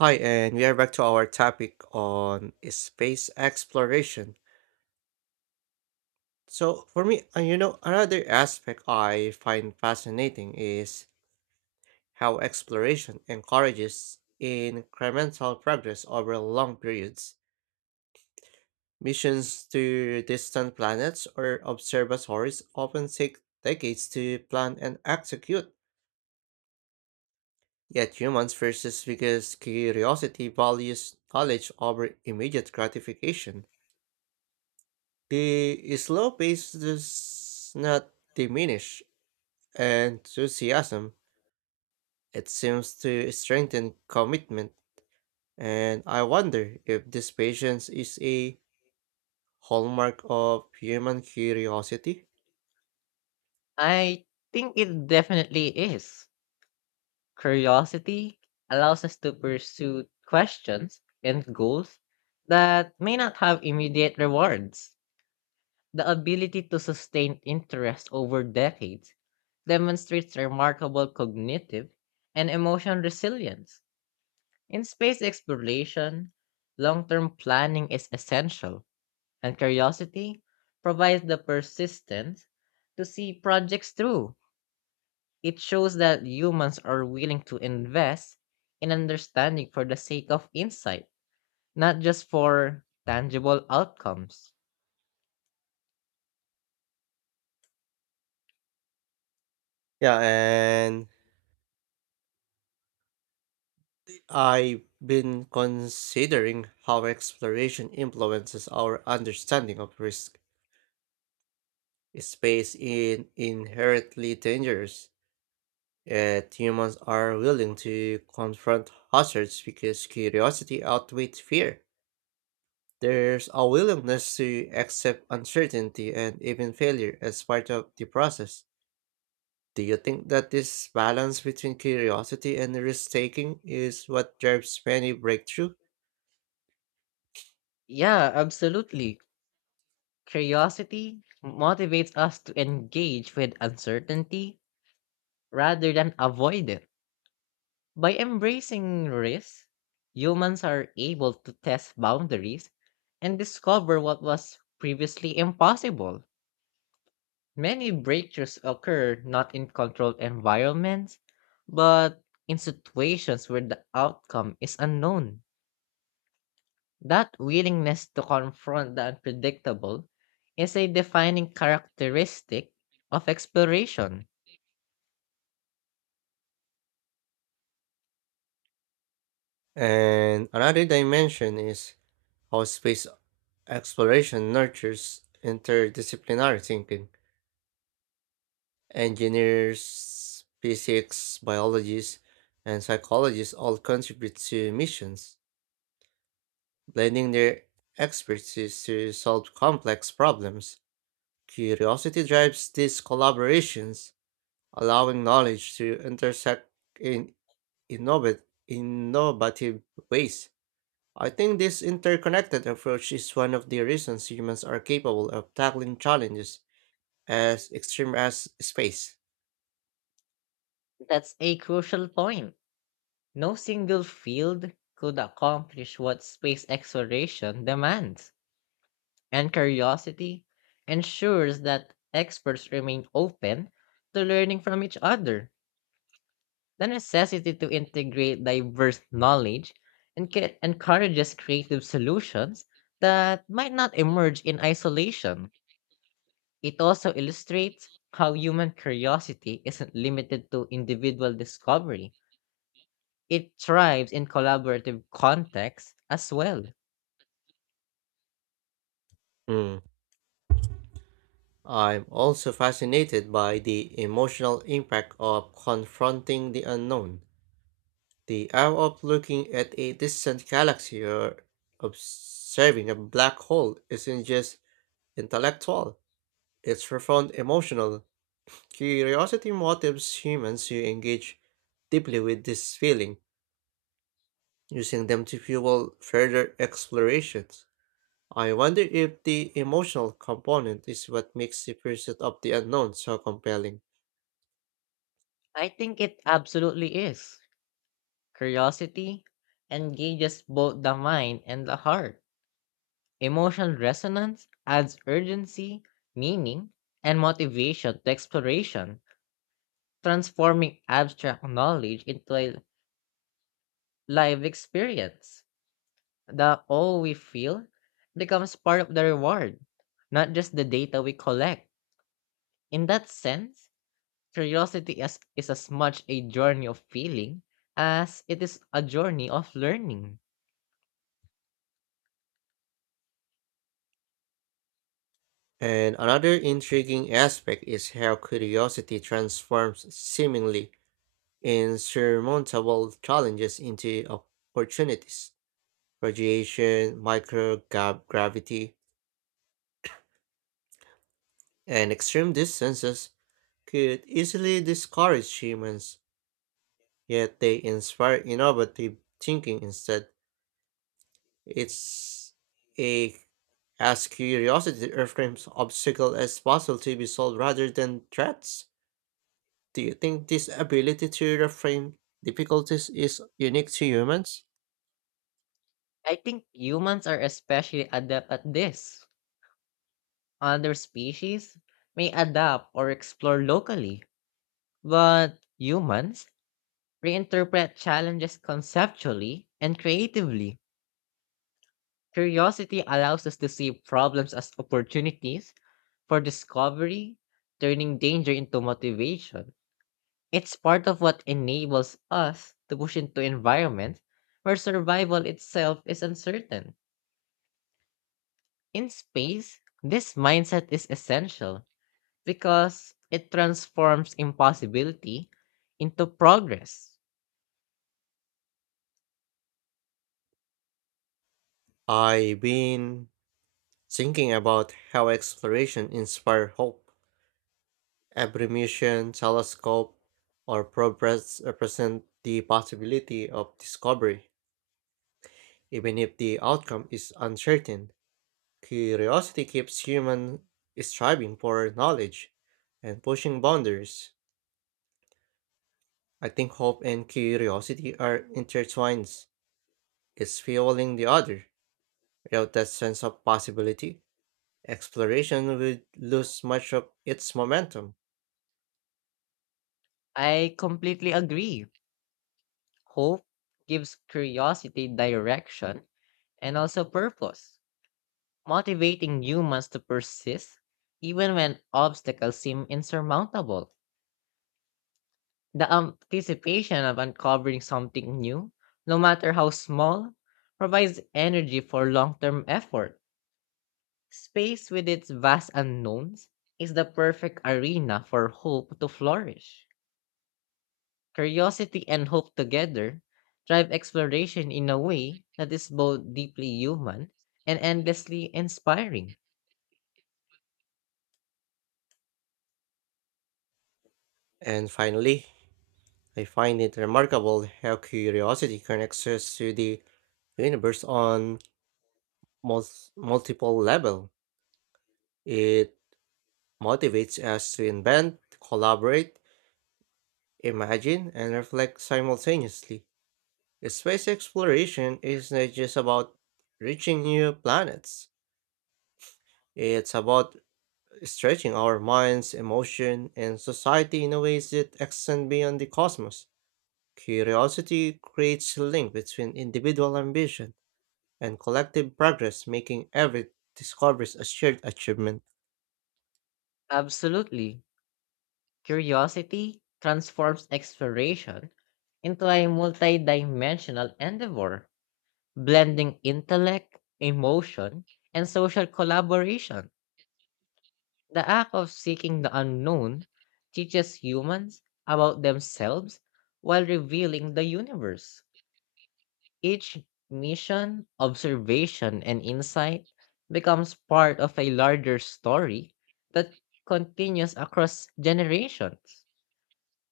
Hi, and we are back to our topic on space exploration. So, for me, another aspect I find fascinating is how exploration encourages incremental progress over long periods. Missions to distant planets or observatories often take decades to plan and execute, yet humans persist because curiosity values knowledge over immediate gratification. The slow pace does not diminish enthusiasm. It seems to strengthen commitment, and I wonder if this patience is a hallmark of human curiosity. I think it definitely is. Curiosity allows us to pursue questions and goals that may not have immediate rewards. The ability to sustain interest over decades demonstrates remarkable cognitive and emotional resilience. In space exploration, long term planning is essential, and curiosity provides the persistence to see projects through. It shows that humans are willing to invest in understanding for the sake of insight, not just for tangible outcomes. Yeah, and I've been considering how exploration influences our understanding of risk. Space is inherently dangerous, yet humans are willing to confront hazards because curiosity outweighs fear. There's a willingness to accept uncertainty and even failure as part of the process. Do you think that this balance between curiosity and risk taking is what drives many breakthrough? Yeah, absolutely. Curiosity motivates us to engage with uncertainty rather than avoid it. By embracing risk, humans are able to test boundaries and discover what was previously impossible. Many breakthroughs occur not in controlled environments, but in situations where the outcome is unknown. That willingness to confront the unpredictable is a defining characteristic of exploration. And another dimension is how space exploration nurtures interdisciplinary thinking. Engineers, physics, biologists, and psychologists all contribute to missions, blending their expertise to solve complex problems. Curiosity drives these collaborations, allowing knowledge to intersect in innovat- innovative ways. I think this interconnected approach is one of the reasons humans are capable of tackling challenges as extreme as space. That's a crucial point. No single field could accomplish what space exploration demands, and curiosity ensures that experts remain open to learning from each other. The necessity to integrate diverse knowledge encourages creative solutions that might not emerge in isolation. It also illustrates how human curiosity isn't limited to individual discovery. It thrives in collaborative contexts as well. Mm. I'm also fascinated by the emotional impact of confronting the unknown. The hour of looking at a distant galaxy or observing a black hole isn't just intellectual, it's profound emotional. Curiosity motivates humans to engage deeply with this feeling, using them to fuel further explorations. I wonder if the emotional component is what makes the pursuit of the unknown so compelling. I think it absolutely is. Curiosity engages both the mind and the heart. Emotional resonance adds urgency, meaning, and motivation to exploration, transforming abstract knowledge into a live experience. The all we feel becomes part of the reward, not just the data we collect. In that sense, curiosity is as much a journey of feeling as it is a journey of learning. And another intriguing aspect is how curiosity transforms seemingly insurmountable challenges into opportunities. Radiation, microgravity, and extreme distances could easily discourage humans, yet they inspire innovative thinking instead. It's a as curiosity reframes obstacle as possible to be solved rather than threats. Do you think this ability to reframe difficulties is unique to humans? I think humans are especially adept at this. Other species may adapt or explore locally, but humans reinterpret challenges conceptually and creatively. Curiosity allows us to see problems as opportunities for discovery, turning danger into motivation. It's part of what enables us to push into environments where survival itself is uncertain. In space, this mindset is essential because it transforms impossibility into progress. I've been thinking about how exploration inspires hope. Every mission, telescope, or progress represent the possibility of discovery, even if the outcome is uncertain. Curiosity keeps human striving for knowledge and pushing boundaries. I think hope and curiosity are intertwined. It's fueling the other. Without that sense of possibility, exploration would lose much of its momentum. I completely agree. Hope gives curiosity direction and also purpose, motivating humans to persist even when obstacles seem insurmountable. The anticipation of uncovering something new, no matter how small, provides energy for long term effort. Space, with its vast unknowns, is the perfect arena for hope to flourish. Curiosity and hope together drive exploration in a way that is both deeply human and endlessly inspiring. And finally, I find it remarkable how curiosity connects us to the universe on mul- multiple level. It motivates us to invent, collaborate, imagine and reflect simultaneously. Space exploration is not just about reaching new planets. It's about stretching our minds, emotion, and society in a ways that extend beyond the cosmos. Curiosity creates a link between individual ambition and collective progress, making every discovery a shared achievement. Absolutely. Curiosity transforms exploration into a multidimensional endeavor, blending intellect, emotion, and social collaboration. The act of seeking the unknown teaches humans about themselves while revealing the universe. Each mission, observation, and insight becomes part of a larger story that continues across generations.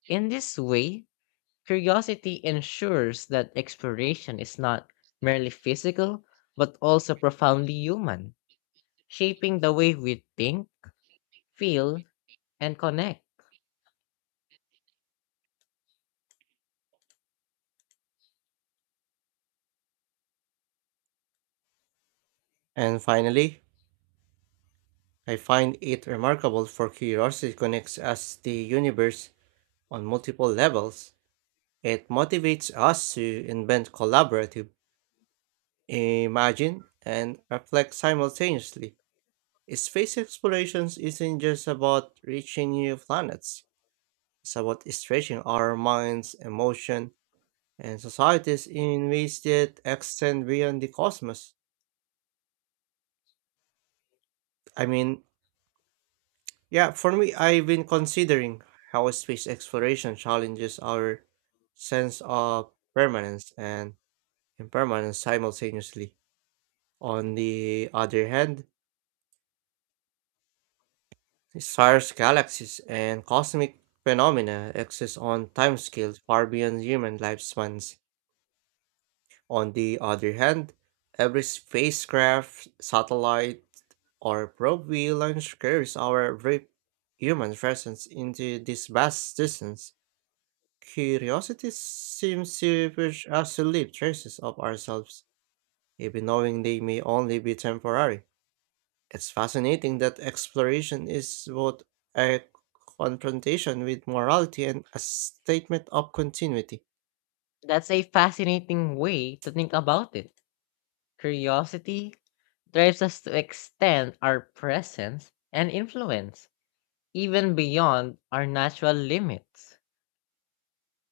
In this way, curiosity ensures that exploration is not merely physical but also profoundly human, shaping the way we think, feel, and connect. And finally, I find it remarkable for curiosity connects us to the universe on multiple levels. It motivates us to invent collaborative, imagine, and reflect simultaneously. Space explorations isn't just about reaching new planets, it's about stretching our minds, emotion, and societies in ways that extend beyond the cosmos. I mean, yeah, for me, I've been considering how space exploration challenges our sense of permanence and impermanence simultaneously. On the other hand, stars, galaxies, and cosmic phenomena exist on timescales far beyond human lifespans. On the other hand, every spacecraft, satellite, or probe we launch carries our very human presence into this vast distance. Curiosity seems to push us to leave traces of ourselves, even knowing they may only be temporary. It's fascinating that exploration is both a confrontation with morality and a statement of continuity. That's a fascinating way to think about it. Curiosity drives us to extend our presence and influence, even beyond our natural limits.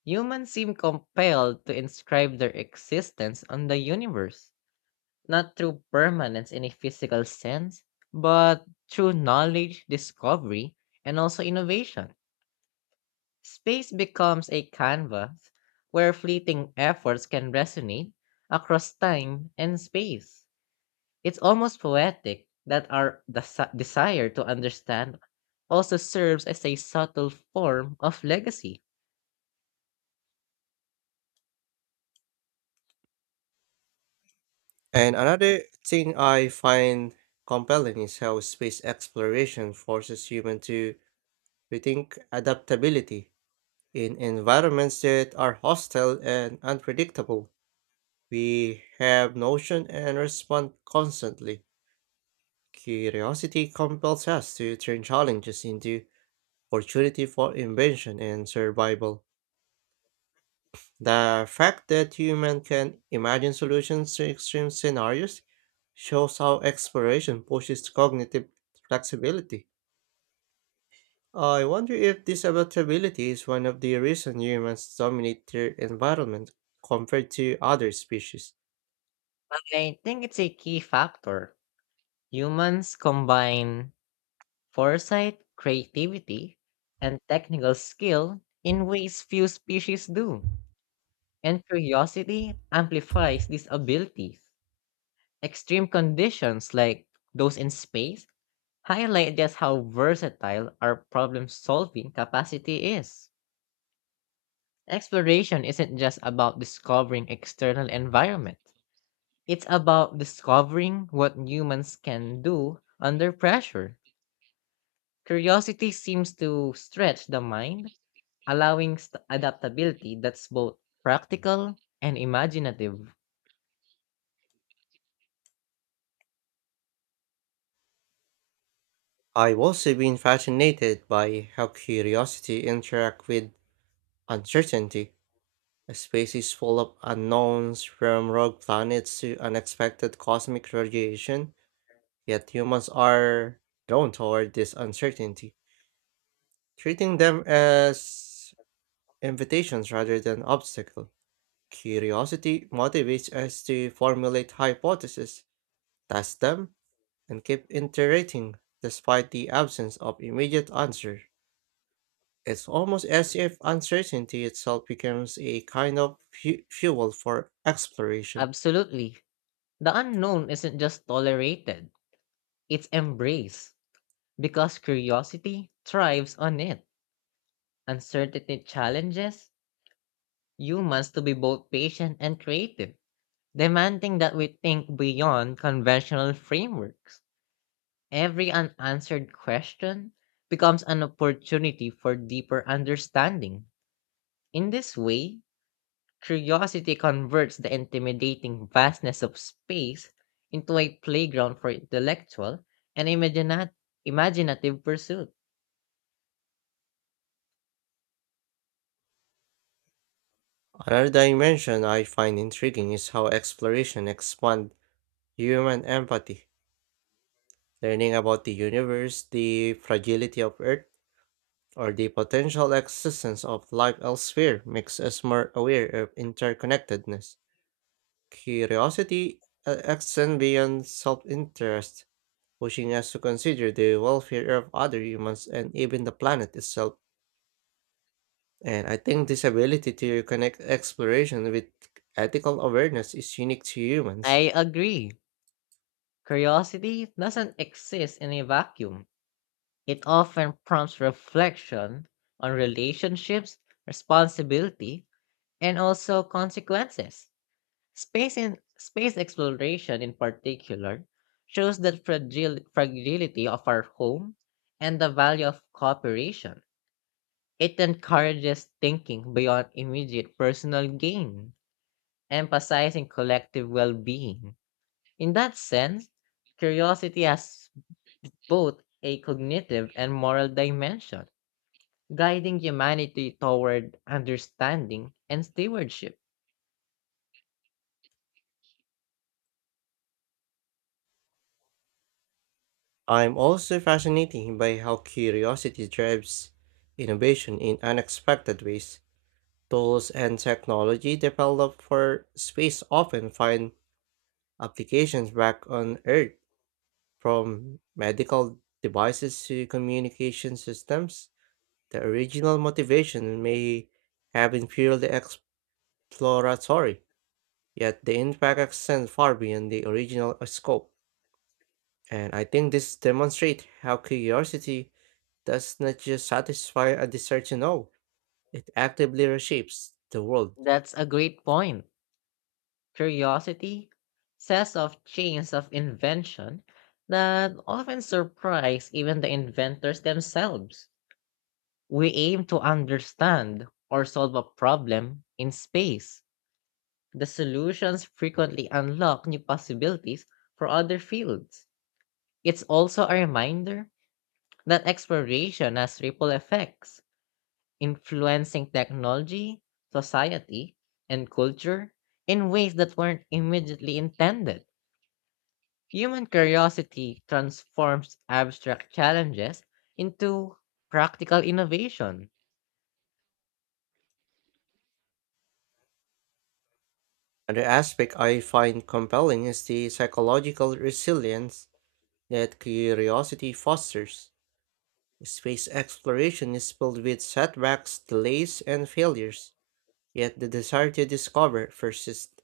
Humans seem compelled to inscribe their existence on the universe, not through permanence in a physical sense, but through knowledge, discovery, and also innovation. Space becomes a canvas where fleeting efforts can resonate across time and space. It's almost poetic that our desire to understand also serves as a subtle form of legacy. And another thing I find compelling is how space exploration forces humans to rethink adaptability. In environments that are hostile and unpredictable, we have notion and respond constantly. Curiosity compels us to turn challenges into opportunity for invention and survival. The fact that humans can imagine solutions to extreme scenarios shows how exploration pushes cognitive flexibility. I wonder if this adaptability is one of the reasons humans dominate their environment compared to other species. I think it's a key factor. Humans combine foresight, creativity, and technical skill in ways few species do, and curiosity amplifies these abilities. Extreme conditions like those in space highlight just how versatile our problem solving capacity is. Exploration isn't just about discovering external environment. It's about discovering what humans can do under pressure. Curiosity seems to stretch the mind, allowing adaptability that's both practical and imaginative. I've also been fascinated by how curiosity interacts with uncertainty. A space is full of unknowns, from rogue planets to unexpected cosmic radiation. Yet humans are drawn toward this uncertainty, treating them as invitations rather than obstacles. Curiosity motivates us to formulate hypotheses, test them, and keep iterating despite the absence of immediate answer. It's almost as if uncertainty itself becomes a kind of fuel for exploration. Absolutely. The unknown isn't just tolerated, it's embraced, because curiosity thrives on it. Uncertainty challenges humans to be both patient and creative, demanding that we think beyond conventional frameworks. Every unanswered question becomes an opportunity for deeper understanding. In this way, curiosity converts the intimidating vastness of space into a playground for intellectual and imaginative pursuit. Another dimension I find intriguing is how exploration expands human empathy, learning about the universe, the fragility of Earth, or the potential existence of life elsewhere makes us more aware of interconnectedness. Curiosity extends beyond self-interest, pushing us to consider the welfare of other humans and even the planet itself. And I think this ability to connect exploration with ethical awareness is unique to humans. I agree. Curiosity doesn't exist in a vacuum. It often prompts reflection on relationships, responsibility, and also consequences. Space in space exploration in particular shows the fragility of our home and the value of cooperation. It encourages thinking beyond immediate personal gain, emphasizing collective well-being. In that sense, curiosity has both a cognitive and moral dimension, guiding humanity toward understanding and stewardship. I'm also fascinated by how curiosity drives innovation in unexpected ways. Tools and technology developed for space often find applications back on Earth, from medical devices to communication systems. The original motivation may have been purely exploratory, yet the impact extends far beyond the original scope. And I think this demonstrates how curiosity does not just satisfy a desire to know, it actively reshapes the world. That's a great point. Curiosity says of chains of invention that often surprise even the inventors themselves. We aim to understand or solve a problem in space. The solutions frequently unlock new possibilities for other fields. It's also a reminder that exploration has ripple effects, influencing technology, society, and culture in ways that weren't immediately intended. Human curiosity transforms abstract challenges into practical innovation. Another aspect I find compelling is the psychological resilience that curiosity fosters. Space exploration is filled with setbacks, delays, and failures, yet the desire to discover persists.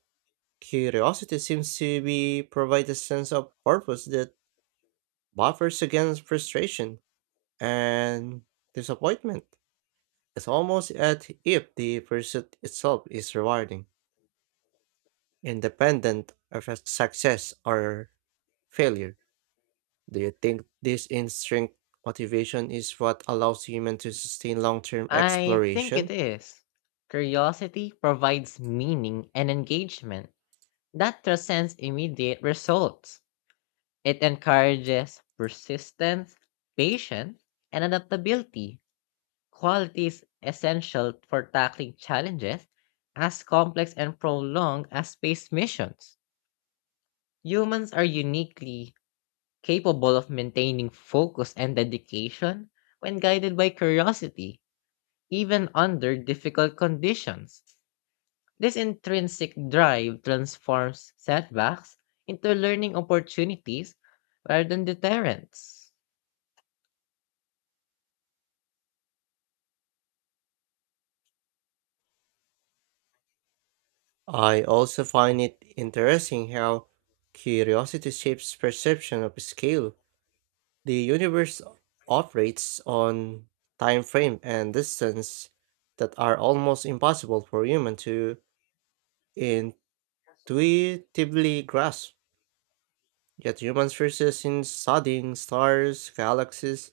Curiosity seems to be provide a sense of purpose that buffers against frustration. And disappointment is almost at if the pursuit itself is rewarding, independent of a success or failure. Do you think this instinct motivation is what allows humans to sustain long term I think it exploration? is. Curiosity provides meaning and engagement that transcends immediate results. It encourages persistence, patience, and adaptability. Qualities essential for tackling challenges as complex and prolonged as space missions. Humans are uniquely capable of maintaining focus and dedication when guided by curiosity, even under difficult conditions. This intrinsic drive transforms setbacks into learning opportunities rather than deterrents. I also find it interesting how curiosity shapes perception of scale. The universe operates on time frame and distance that are almost impossible for human to intuitively grasp, yet humans persist in studying stars, galaxies,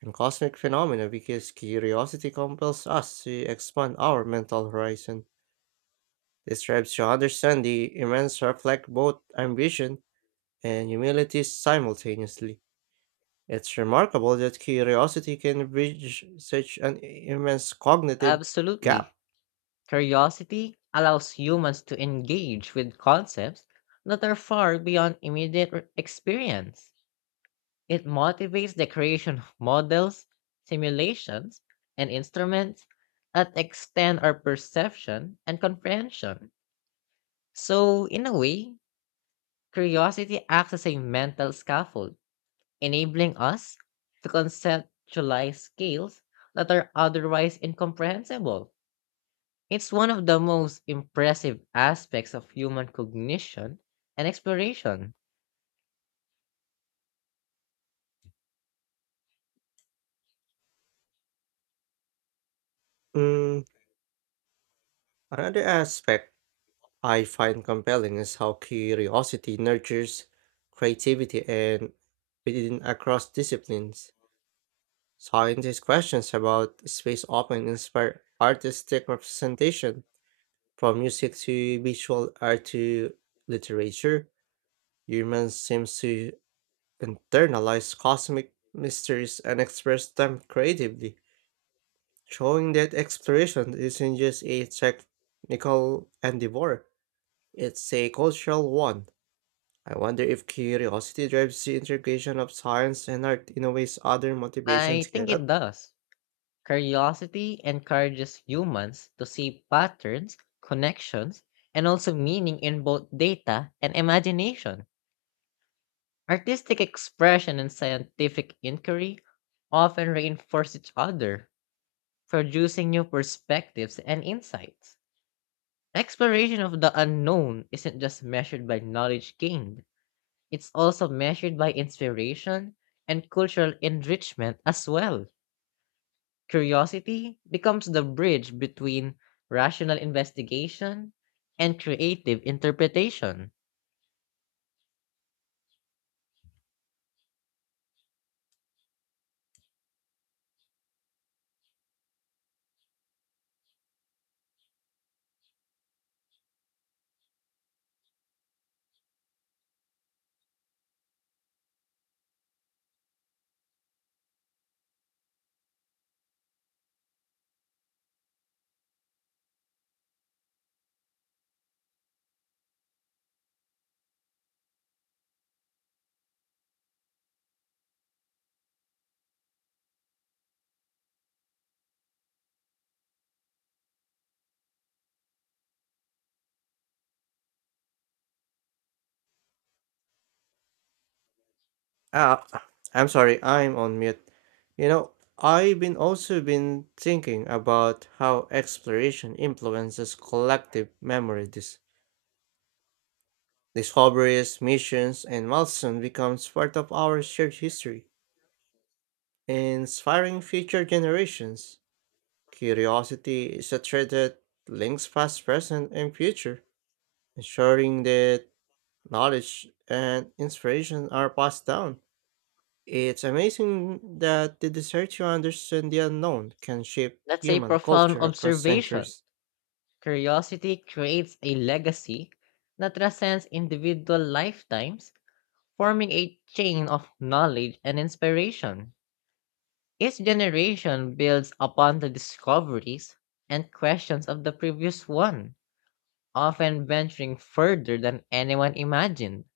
and cosmic phenomena because curiosity compels us to expand our mental horizon. This strives to understand the immense reflect both ambition and humility simultaneously. It's remarkable that curiosity can bridge such an immense cognitive Absolutely. gap. Curiosity allows humans to engage with concepts that are far beyond immediate experience. It motivates the creation of models, simulations, and instruments that extend our perception and comprehension. So, in a way, curiosity acts as a mental scaffold, enabling us to conceptualize scales that are otherwise incomprehensible. It's one of the most impressive aspects of human cognition and exploration. Mm, another aspect I find compelling is how curiosity nurtures creativity and within across disciplines. Scientists' questions about space often inspire artistic representation, from music to visual art to literature. Humans seem to internalize cosmic mysteries and express them creatively, showing that exploration isn't just a technical endeavor, it's a cultural one. I wonder if curiosity drives the integration of science and art in a ways other motivations I think it cannot. does. Curiosity encourages humans to see patterns, connections, and also meaning in both data and imagination. Artistic expression and scientific inquiry often reinforce each other, producing new perspectives and insights. Exploration of the unknown isn't just measured by knowledge gained. It's also measured by inspiration and cultural enrichment as well. Curiosity becomes the bridge between rational investigation and creative interpretation. Ah, I'm sorry, I'm on mute. You know, I've been also been thinking about how exploration influences collective memory. Discoveries, missions, and milestones becomes part of our shared history, inspiring future generations. Curiosity is a thread that links past, present, and future, ensuring that knowledge and inspiration are passed down. It's amazing that the desire to understand the unknown can shape That's a human profound culture across observation. centuries. Curiosity creates a legacy that transcends individual lifetimes, forming a chain of knowledge and inspiration. Each generation builds upon the discoveries and questions of the previous one, often venturing further than anyone imagined.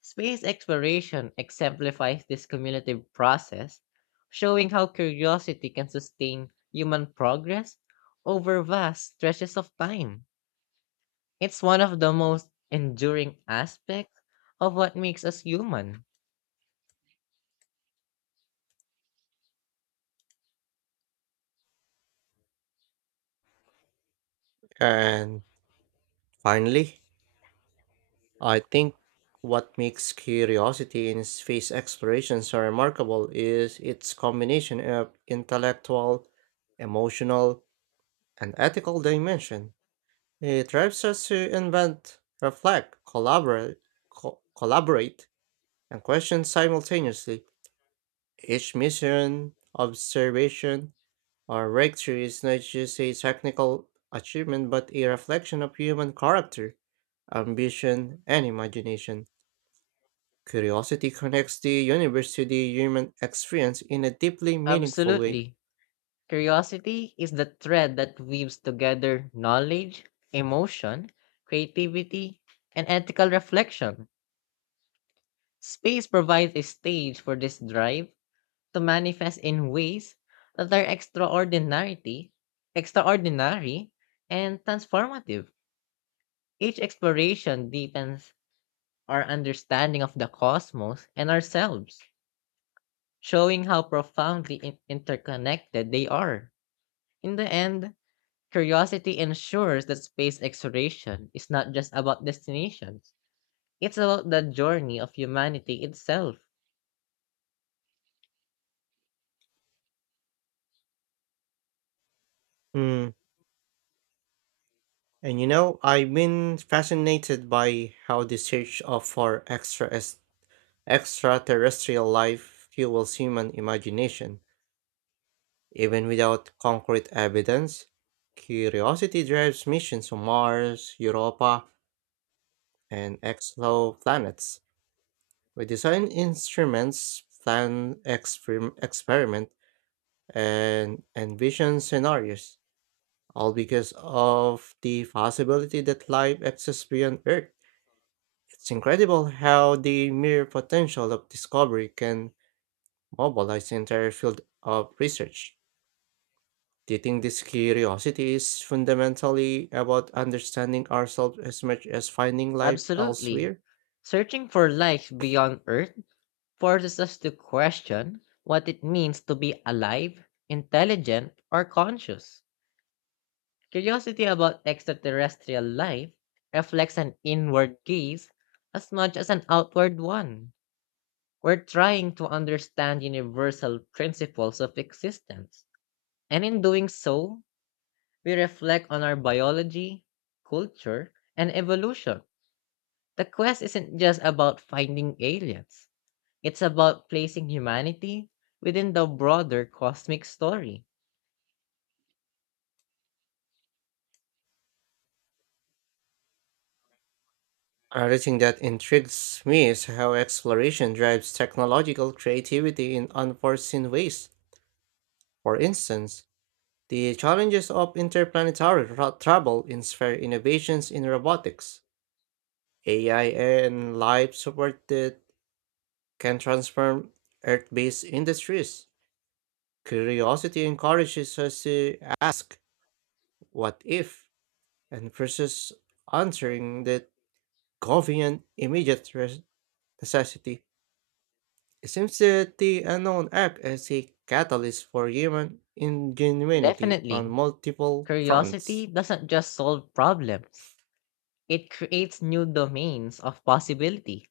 Space exploration exemplifies this cumulative process, showing how curiosity can sustain human progress over vast stretches of time. It's one of the most enduring aspects of what makes us human. And finally, I think what makes curiosity in space exploration so remarkable is its combination of intellectual, emotional, and ethical dimension. It drives us to invent, reflect, collaborate, and question simultaneously. Each mission, observation, our breakthrough is not just a technical achievement, but a reflection of human character, ambition, and imagination. Curiosity connects the universe to the human experience in a deeply meaningful way. Absolutely. Curiosity is the thread that weaves together knowledge, emotion, creativity, and ethical reflection. Space provides a stage for this drive to manifest in ways that are extraordinary, extraordinary, and transformative. Each exploration deepens our understanding of the cosmos and ourselves, showing how profoundly interconnected they are. In the end, curiosity ensures that space exploration is not just about destinations, it's about the journey of humanity itself. Mm. And you know, I've been fascinated by how the search of for extraterrestrial life fuels human imagination. Even without concrete evidence, curiosity drives missions to Mars, Europa, and exoplanets. We design instruments, plan experiment, and envision scenarios, all because of the possibility that life exists beyond Earth. It's incredible how the mere potential of discovery can mobilize the entire field of research. Do you think this curiosity is fundamentally about understanding ourselves as much as finding life Absolutely. elsewhere? Searching for life beyond Earth forces us to question what it means to be alive, intelligent, or conscious. Curiosity about extraterrestrial life reflects an inward gaze as much as an outward one. We're trying to understand universal principles of existence, and in doing so, we reflect on our biology, culture, and evolution. The quest isn't just about finding aliens. It's about placing humanity within the broader cosmic story. Another thing that intrigues me is how exploration drives technological creativity in unforeseen ways. For instance, the challenges of interplanetary travel inspire innovations in robotics, AI, and life support that can transform Earth based industries. Curiosity encourages us to ask, what if? And versus answering the government immediate necessity. It seems that the unknown act as a catalyst for human ingenuity on Definitely, multiple fronts. curiosity doesn't just solve problems, it creates new domains of possibility.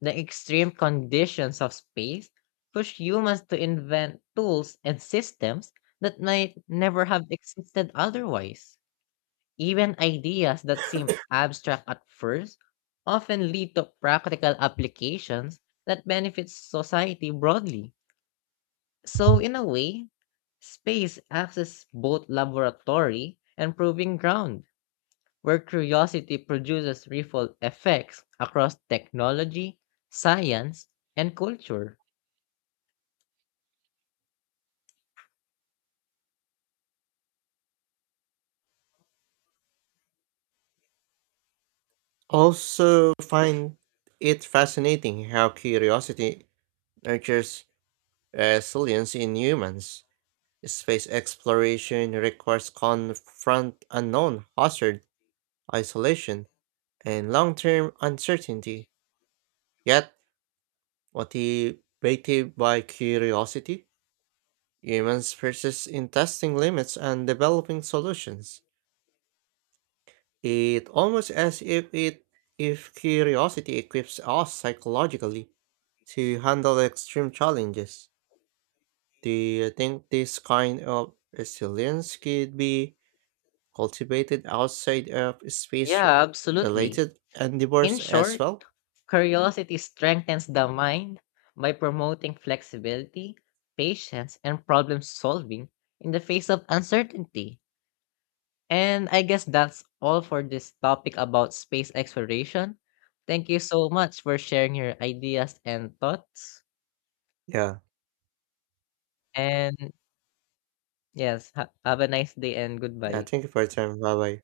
The extreme conditions of space push humans to invent tools and systems that might never have existed otherwise. Even ideas that seem abstract at first often lead to practical applications that benefit society broadly. So, in a way, space acts as both laboratory and proving ground, where curiosity produces ripple effects across technology, science, and culture. Also, find it fascinating how curiosity nurtures resilience in humans. Space exploration requires confront unknown hazard, isolation, and long-term uncertainty. Yet, motivated by curiosity, humans persist in testing limits and developing solutions. It almost as if it if curiosity equips us psychologically to handle extreme challenges. Do you think this kind of resilience could be cultivated outside of space Yeah, absolutely. related In endeavors as short, well? curiosity strengthens the mind by promoting flexibility, patience, and problem solving in the face of uncertainty. And I guess that's all for this topic about space exploration. Thank you so much for sharing your ideas and thoughts. Yeah. And yes, have a nice day and Yeah, goodbye. thank you for your time. Bye bye.